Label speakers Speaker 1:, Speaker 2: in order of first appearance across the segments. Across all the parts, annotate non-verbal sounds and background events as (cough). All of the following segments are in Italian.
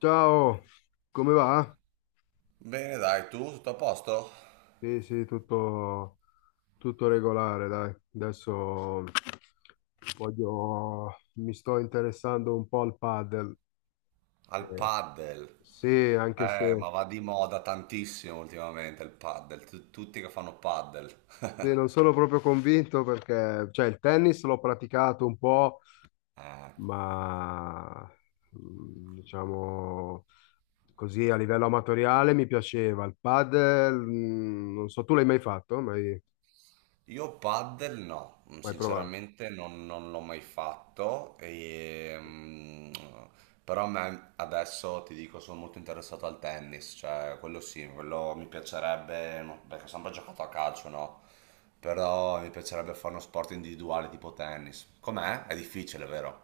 Speaker 1: Ciao, come va?
Speaker 2: Bene, dai, tu tutto a posto?
Speaker 1: Sì, sì, tutto regolare, dai. Adesso mi sto interessando un po' al padel,
Speaker 2: Al
Speaker 1: che
Speaker 2: paddle.
Speaker 1: sì, anche se
Speaker 2: Ma va di moda tantissimo ultimamente il paddle. Tutti che fanno paddle.
Speaker 1: sì,
Speaker 2: (laughs)
Speaker 1: non sono proprio convinto perché, cioè, il tennis l'ho praticato un po',
Speaker 2: Eh,
Speaker 1: ma diciamo così a livello amatoriale mi piaceva. Il padel, non so, tu l'hai mai fatto? Mai,
Speaker 2: io paddle no,
Speaker 1: mai provato?
Speaker 2: sinceramente non l'ho mai fatto, e, però a me adesso ti dico sono molto interessato al tennis, cioè quello sì, quello mi piacerebbe, no, perché ho sempre giocato a calcio, no? Però mi piacerebbe fare uno sport individuale tipo tennis. Com'è? È difficile, vero?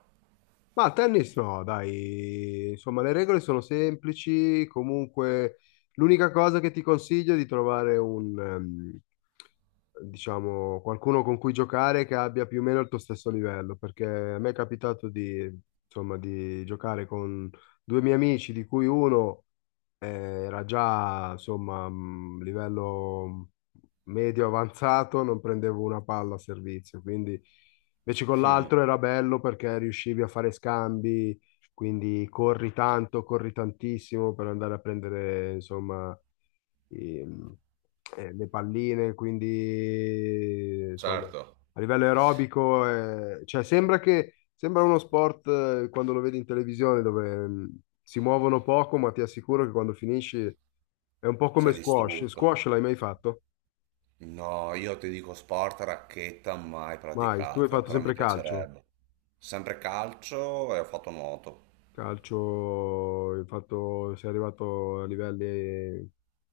Speaker 1: Ma al tennis no, dai, insomma le regole sono semplici, comunque l'unica cosa che ti consiglio è di trovare un, diciamo, qualcuno con cui giocare che abbia più o meno il tuo stesso livello, perché a me è capitato di, insomma, di giocare con due miei amici, di cui uno eh, era già, insomma, livello medio avanzato, non prendevo una palla a servizio, quindi invece con l'altro
Speaker 2: (laughs)
Speaker 1: era bello perché riuscivi a fare scambi, quindi corri tanto, corri tantissimo per andare a prendere, insomma, i- le palline, quindi, insomma,
Speaker 2: Certo,
Speaker 1: a livello aerobico, cioè sembra uno sport quando lo vedi in televisione dove si muovono poco, ma ti assicuro che quando finisci è un po' come
Speaker 2: sei
Speaker 1: squash.
Speaker 2: distrutto.
Speaker 1: Squash l'hai mai fatto?
Speaker 2: No, io ti dico sport, racchetta mai
Speaker 1: Mai. Tu hai
Speaker 2: praticato,
Speaker 1: fatto
Speaker 2: però mi
Speaker 1: sempre calcio.
Speaker 2: piacerebbe. Sempre calcio e ho fatto nuoto.
Speaker 1: Calcio, hai fatto, sei arrivato a livelli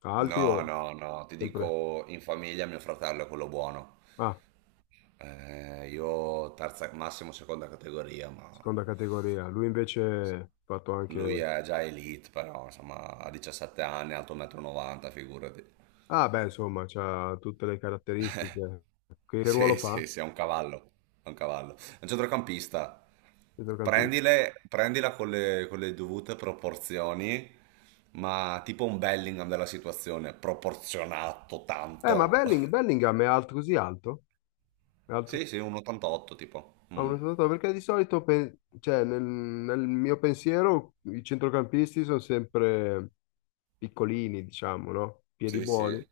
Speaker 1: alti o
Speaker 2: No, no, no, ti
Speaker 1: sempre?
Speaker 2: dico in famiglia mio fratello è quello buono.
Speaker 1: Ah,
Speaker 2: Io terza, massimo seconda categoria, ma
Speaker 1: seconda categoria. Lui invece ha fatto
Speaker 2: lui
Speaker 1: anche...
Speaker 2: è già elite, però insomma ha 17 anni, alto 1,90 m, figurati.
Speaker 1: Ah, beh, insomma, ha tutte le
Speaker 2: (laughs) Eh,
Speaker 1: caratteristiche. Che ruolo
Speaker 2: sì,
Speaker 1: fa?
Speaker 2: sì, sì, è un cavallo, è un cavallo. È un centrocampista.
Speaker 1: Centrocampista.
Speaker 2: Prendila con le dovute proporzioni, ma tipo un Bellingham della situazione, proporzionato
Speaker 1: Ma
Speaker 2: tanto. (laughs)
Speaker 1: Bellingham è alto così alto? È alto,
Speaker 2: Sì, sì, un 88 tipo. Mm.
Speaker 1: perché di solito, cioè, nel mio pensiero, i centrocampisti sono sempre piccolini, diciamo, no? Piedi
Speaker 2: Sì,
Speaker 1: buoni.
Speaker 2: sì.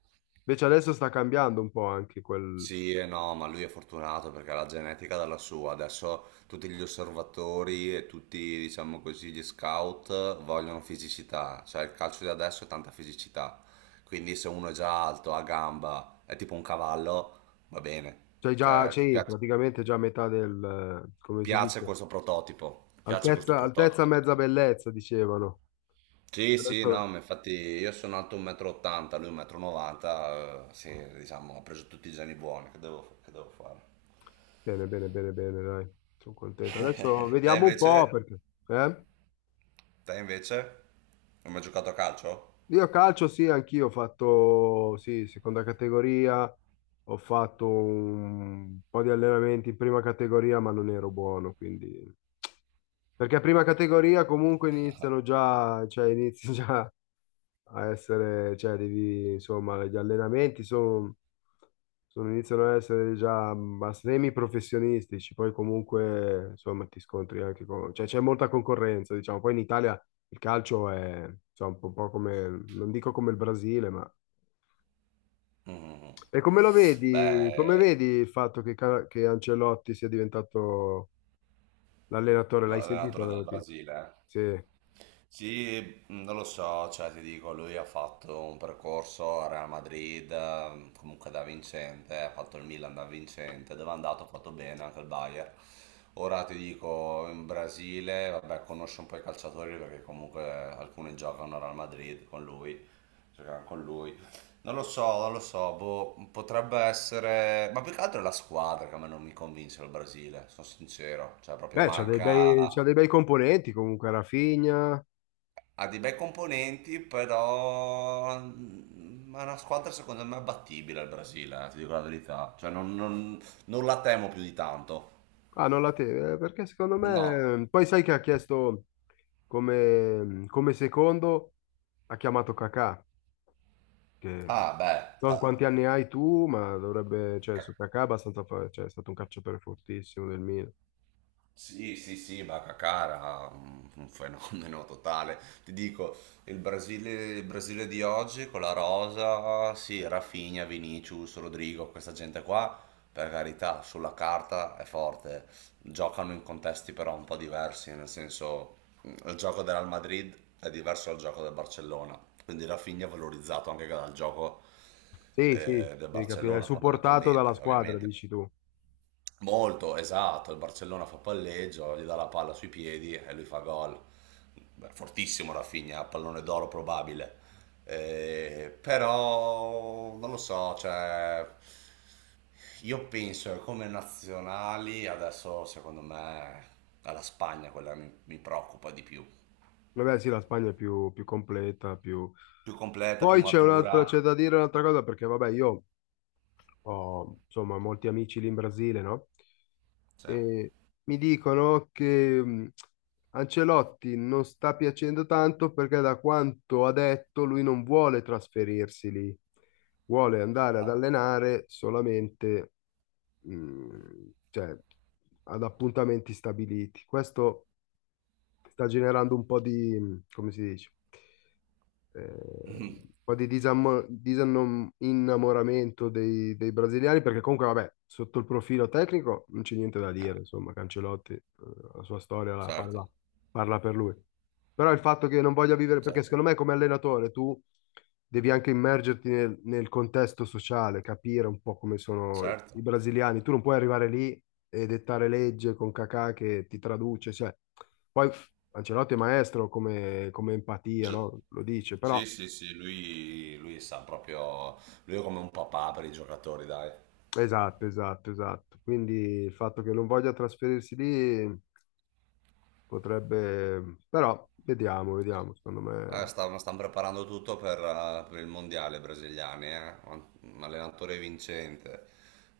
Speaker 1: Invece adesso sta cambiando un po' anche quel...
Speaker 2: Sì e no, ma lui è fortunato perché ha la genetica dalla sua. Adesso tutti gli osservatori e tutti, diciamo così, gli scout vogliono fisicità. Cioè il calcio di adesso è tanta fisicità. Quindi se uno è già alto, ha gamba, è tipo un cavallo, va bene.
Speaker 1: Cioè già,
Speaker 2: Cioè
Speaker 1: c'è
Speaker 2: piace,
Speaker 1: praticamente già metà del... come si
Speaker 2: piace
Speaker 1: dice?
Speaker 2: questo prototipo. Piace questo
Speaker 1: Altezza, altezza,
Speaker 2: prototipo.
Speaker 1: mezza bellezza, dicevano. E
Speaker 2: Sì, sì,
Speaker 1: adesso...
Speaker 2: no, ma infatti io sono alto 1,80 m, lui 1,90 m, sì, diciamo, ha preso tutti i geni buoni, che devo fare?
Speaker 1: Bene, bene, bene, bene, dai. Sono contento. Adesso
Speaker 2: (laughs) Te
Speaker 1: vediamo un po'
Speaker 2: invece?
Speaker 1: perché... Eh?
Speaker 2: Te invece? Non hai mai giocato a calcio?
Speaker 1: Io calcio sì, anch'io ho fatto, sì, seconda categoria, ho fatto un po' di allenamenti in prima categoria, ma non ero buono, quindi... Perché prima categoria comunque iniziano già, cioè inizi (laughs) già a essere, cioè devi, insomma, gli allenamenti sono, iniziano ad essere già ma semi professionistici, poi comunque, insomma, ti scontri anche con, cioè c'è molta concorrenza, diciamo, poi in Italia il calcio è, insomma, un po' come, non dico come il Brasile, ma...
Speaker 2: Mhm.
Speaker 1: E come lo vedi, come
Speaker 2: Beh,
Speaker 1: vedi il fatto che, che Ancelotti sia diventato l'allenatore? L'hai sentita
Speaker 2: l'allenatore
Speaker 1: la
Speaker 2: del
Speaker 1: notizia?
Speaker 2: Brasile, eh?
Speaker 1: Sì.
Speaker 2: Sì, non lo so, cioè ti dico, lui ha fatto un percorso a Real Madrid, comunque da vincente, ha fatto il Milan da vincente, dove è andato ha fatto bene anche il Bayern. Ora ti dico, in Brasile, vabbè, conosce un po' i calciatori perché comunque alcuni giocano a Real Madrid con lui, giocano con lui. Non lo so, non lo so, boh, potrebbe essere. Ma più che altro è la squadra che a me non mi convince il Brasile, sono sincero, cioè proprio
Speaker 1: Beh, c'ha dei
Speaker 2: manca.
Speaker 1: bei, c'ha dei bei componenti comunque, Rafinha.
Speaker 2: Ha dei bei componenti, però è una squadra secondo me abbattibile il Brasile, ti dico la verità. Cioè non la temo più di tanto.
Speaker 1: Ah, non la teve, perché secondo
Speaker 2: No.
Speaker 1: me... Poi sai che ha chiesto come secondo, ha chiamato Kakà, che non
Speaker 2: Ah, beh,
Speaker 1: so quanti anni hai tu, ma dovrebbe... Cioè,
Speaker 2: eh,
Speaker 1: su Kakà è abbastanza... Cioè, è stato un calciatore fortissimo del Milan.
Speaker 2: sì, sì, sì, Bacacara, un fenomeno totale. Ti dico, il Brasile, il Brasile di oggi con la rosa, sì, Rafinha, Vinicius, Rodrigo, questa gente qua, per carità, sulla carta è forte. Giocano in contesti però un po' diversi, nel senso, il gioco del Real Madrid è diverso dal gioco del Barcellona. Quindi Rafinha è valorizzato anche dal gioco
Speaker 1: Sì, sì,
Speaker 2: del
Speaker 1: devi capire, è
Speaker 2: Barcellona
Speaker 1: supportato dalla
Speaker 2: fondamentalmente,
Speaker 1: squadra,
Speaker 2: ovviamente.
Speaker 1: dici tu.
Speaker 2: Molto, esatto, il Barcellona fa palleggio, gli dà la palla sui piedi e lui fa gol. Beh, fortissimo Rafinha, pallone d'oro probabile. Però non lo so, cioè, io penso che come nazionali adesso secondo me è la Spagna quella che mi preoccupa di più.
Speaker 1: Vabbè, sì, la Spagna è più, più completa, più...
Speaker 2: Più completa, più
Speaker 1: Poi c'è c'è
Speaker 2: matura.
Speaker 1: da dire un'altra cosa, perché vabbè, io ho, insomma, molti amici lì in Brasile, no?
Speaker 2: Sì. Ah,
Speaker 1: E mi dicono che Ancelotti non sta piacendo tanto perché da quanto ha detto lui non vuole trasferirsi lì, vuole andare ad allenare solamente cioè, ad appuntamenti stabiliti. Questo sta generando un po' di, come si dice? Un po' di innamoramento dei brasiliani, perché comunque, vabbè, sotto il profilo tecnico non c'è niente da dire, insomma, Cancelotti, la sua storia la
Speaker 2: certo,
Speaker 1: parla, parla per lui. Però il fatto che non voglia vivere, perché
Speaker 2: certo,
Speaker 1: secondo me come allenatore tu devi anche immergerti nel contesto sociale, capire un po' come sono i
Speaker 2: certo.
Speaker 1: brasiliani, tu non puoi arrivare lì e dettare legge con Kakà che ti traduce, cioè... Poi Ancelotti è maestro come empatia,
Speaker 2: Gi-
Speaker 1: no? Lo dice, però
Speaker 2: Sì, sì, sì, lui sa proprio, lui è come un papà per i giocatori, dai.
Speaker 1: esatto, esatto, esatto. Quindi il fatto che non voglia trasferirsi lì potrebbe, però vediamo, vediamo, secondo me
Speaker 2: Stanno preparando tutto per il mondiale brasiliani, eh. Un allenatore vincente.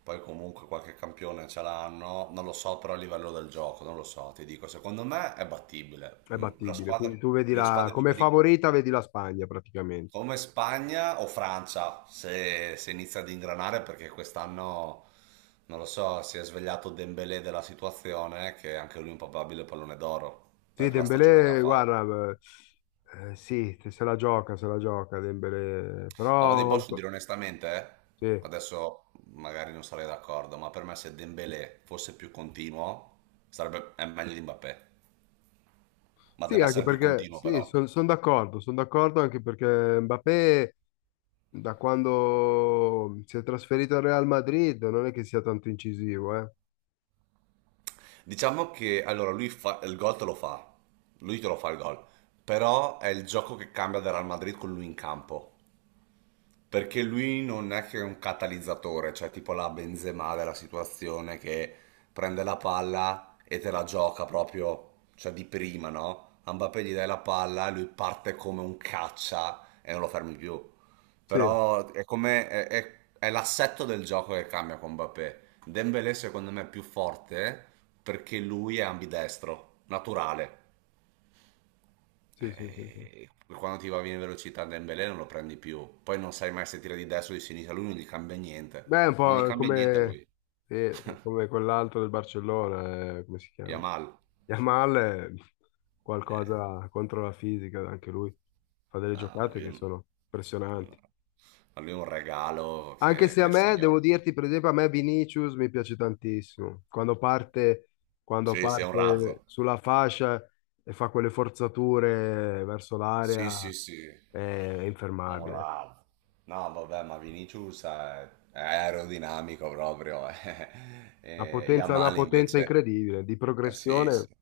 Speaker 2: Poi comunque qualche campione ce l'hanno, non lo so però a livello del gioco, non lo so, ti dico, secondo me è battibile.
Speaker 1: è
Speaker 2: La
Speaker 1: battibile.
Speaker 2: squadra,
Speaker 1: Quindi tu
Speaker 2: le squadre più
Speaker 1: come
Speaker 2: pericolose.
Speaker 1: favorita vedi la Spagna praticamente.
Speaker 2: Come Spagna o Francia, se inizia ad ingranare, perché quest'anno, non lo so, si è svegliato Dembélé della situazione, che anche lui è un probabile pallone d'oro
Speaker 1: Sì,
Speaker 2: per la stagione che ha
Speaker 1: Dembélé,
Speaker 2: fatto.
Speaker 1: guarda, sì, se la gioca, se la gioca Dembélé,
Speaker 2: Ma ti
Speaker 1: però
Speaker 2: posso dire onestamente, eh?
Speaker 1: sì.
Speaker 2: Adesso magari non sarei d'accordo, ma per me se Dembélé fosse più continuo, sarebbe, è meglio di Mbappé. Ma
Speaker 1: Sì,
Speaker 2: deve
Speaker 1: anche
Speaker 2: essere più
Speaker 1: perché
Speaker 2: continuo
Speaker 1: sì,
Speaker 2: però.
Speaker 1: sono d'accordo anche perché Mbappé da quando si è trasferito al Real Madrid non è che sia tanto incisivo, eh?
Speaker 2: Diciamo che allora lui fa, il gol te lo fa, lui te lo fa il gol, però è il gioco che cambia del Real Madrid con lui in campo. Perché lui non è che è un catalizzatore, cioè tipo la Benzema della situazione che prende la palla e te la gioca proprio, cioè di prima, no? A Mbappé gli dai la palla e lui parte come un caccia e non lo fermi più.
Speaker 1: Sì,
Speaker 2: Però è come è, l'assetto del gioco che cambia con Mbappé. Dembélé secondo me è più forte perché lui è ambidestro, naturale.
Speaker 1: sì, sì, sì, sì.
Speaker 2: Eh, Quando ti va bene velocità Dembélé non lo prendi più. Poi non sai mai se tira di destra o di sinistra, lui non gli cambia niente.
Speaker 1: Beh, è un
Speaker 2: Non gli
Speaker 1: po'
Speaker 2: cambia niente a
Speaker 1: come,
Speaker 2: lui.
Speaker 1: sì, come quell'altro del Barcellona, come si chiama?
Speaker 2: Yamal.
Speaker 1: Yamal è
Speaker 2: Eh,
Speaker 1: qualcosa contro la fisica, anche lui fa delle
Speaker 2: ma
Speaker 1: giocate
Speaker 2: lui, è
Speaker 1: che
Speaker 2: un
Speaker 1: sono
Speaker 2: no.
Speaker 1: impressionanti.
Speaker 2: Ma lui è un regalo
Speaker 1: Anche
Speaker 2: che,
Speaker 1: se
Speaker 2: che
Speaker 1: a
Speaker 2: il
Speaker 1: me,
Speaker 2: signore.
Speaker 1: devo dirti, per esempio, a me Vinicius mi piace tantissimo. Quando
Speaker 2: Sì, sì, è un
Speaker 1: parte
Speaker 2: razzo.
Speaker 1: sulla fascia e fa quelle forzature verso
Speaker 2: Sì,
Speaker 1: l'area.
Speaker 2: sì, sì.
Speaker 1: È infermabile.
Speaker 2: Bravo. No, vabbè, ma Vinicius è aerodinamico proprio. Eh. (laughs) E
Speaker 1: Una
Speaker 2: Yamal
Speaker 1: potenza
Speaker 2: invece.
Speaker 1: incredibile, di
Speaker 2: Sì,
Speaker 1: progressione.
Speaker 2: sì.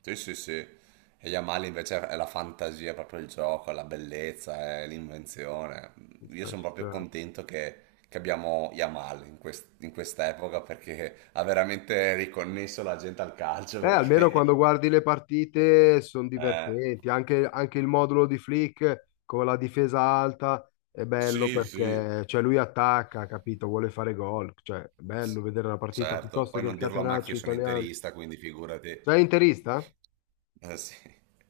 Speaker 2: Sì, sì, sì. E Yamal invece è la fantasia, è proprio il gioco, è la bellezza, è l'invenzione.
Speaker 1: Ci
Speaker 2: Io
Speaker 1: sta,
Speaker 2: sono
Speaker 1: ci
Speaker 2: proprio
Speaker 1: sta.
Speaker 2: contento che abbiamo Yamal in questa epoca perché ha veramente riconnesso la gente al calcio
Speaker 1: Almeno quando
Speaker 2: perché. (laughs)
Speaker 1: guardi le partite sono
Speaker 2: Eh,
Speaker 1: divertenti, anche il modulo di Flick con la difesa alta è bello
Speaker 2: sì, sì.
Speaker 1: perché cioè, lui attacca, capito? Vuole fare gol, cioè è bello vedere la partita
Speaker 2: Certo,
Speaker 1: piuttosto
Speaker 2: poi
Speaker 1: che il
Speaker 2: non dirlo a me che
Speaker 1: catenaccio
Speaker 2: io sono
Speaker 1: italiano.
Speaker 2: interista, quindi figurati.
Speaker 1: Sei interista?
Speaker 2: Eh sì.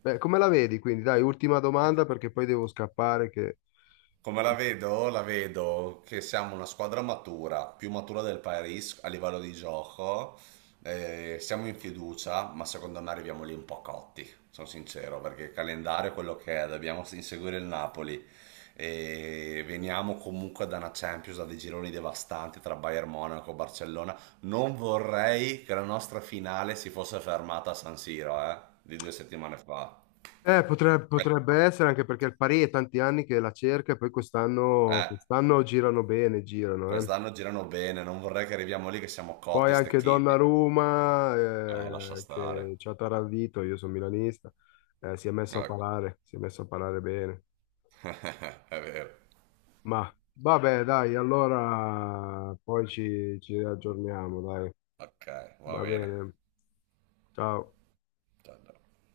Speaker 1: Beh, come la vedi? Quindi dai, ultima domanda perché poi devo scappare che...
Speaker 2: Come la vedo? La vedo che siamo una squadra matura, più matura del Paris a livello di gioco. Siamo in fiducia, ma secondo me arriviamo lì un po' cotti, sono sincero, perché il calendario è quello che è, dobbiamo inseguire il Napoli. E veniamo comunque da una Champions, da dei gironi devastanti tra Bayern Monaco e Barcellona. Non vorrei che la nostra finale si fosse fermata a San Siro, di 2 settimane fa. Eh,
Speaker 1: Potrebbe essere anche perché il Pari è tanti anni che la cerca e poi quest'anno
Speaker 2: eh.
Speaker 1: quest'anno girano bene, girano. Eh.
Speaker 2: Quest'anno girano bene, non vorrei che arriviamo lì che siamo
Speaker 1: Poi
Speaker 2: cotti,
Speaker 1: anche
Speaker 2: stecchiti.
Speaker 1: Donnarumma,
Speaker 2: Lascia
Speaker 1: che
Speaker 2: stare.
Speaker 1: ci ha taravito, io sono milanista, si è messo a
Speaker 2: Ecco,
Speaker 1: parlare, bene.
Speaker 2: (laughs) è vero.
Speaker 1: Ma vabbè, dai, allora poi ci aggiorniamo, dai.
Speaker 2: Ok, va
Speaker 1: Va
Speaker 2: bene.
Speaker 1: bene, ciao.
Speaker 2: Ciao, ciao.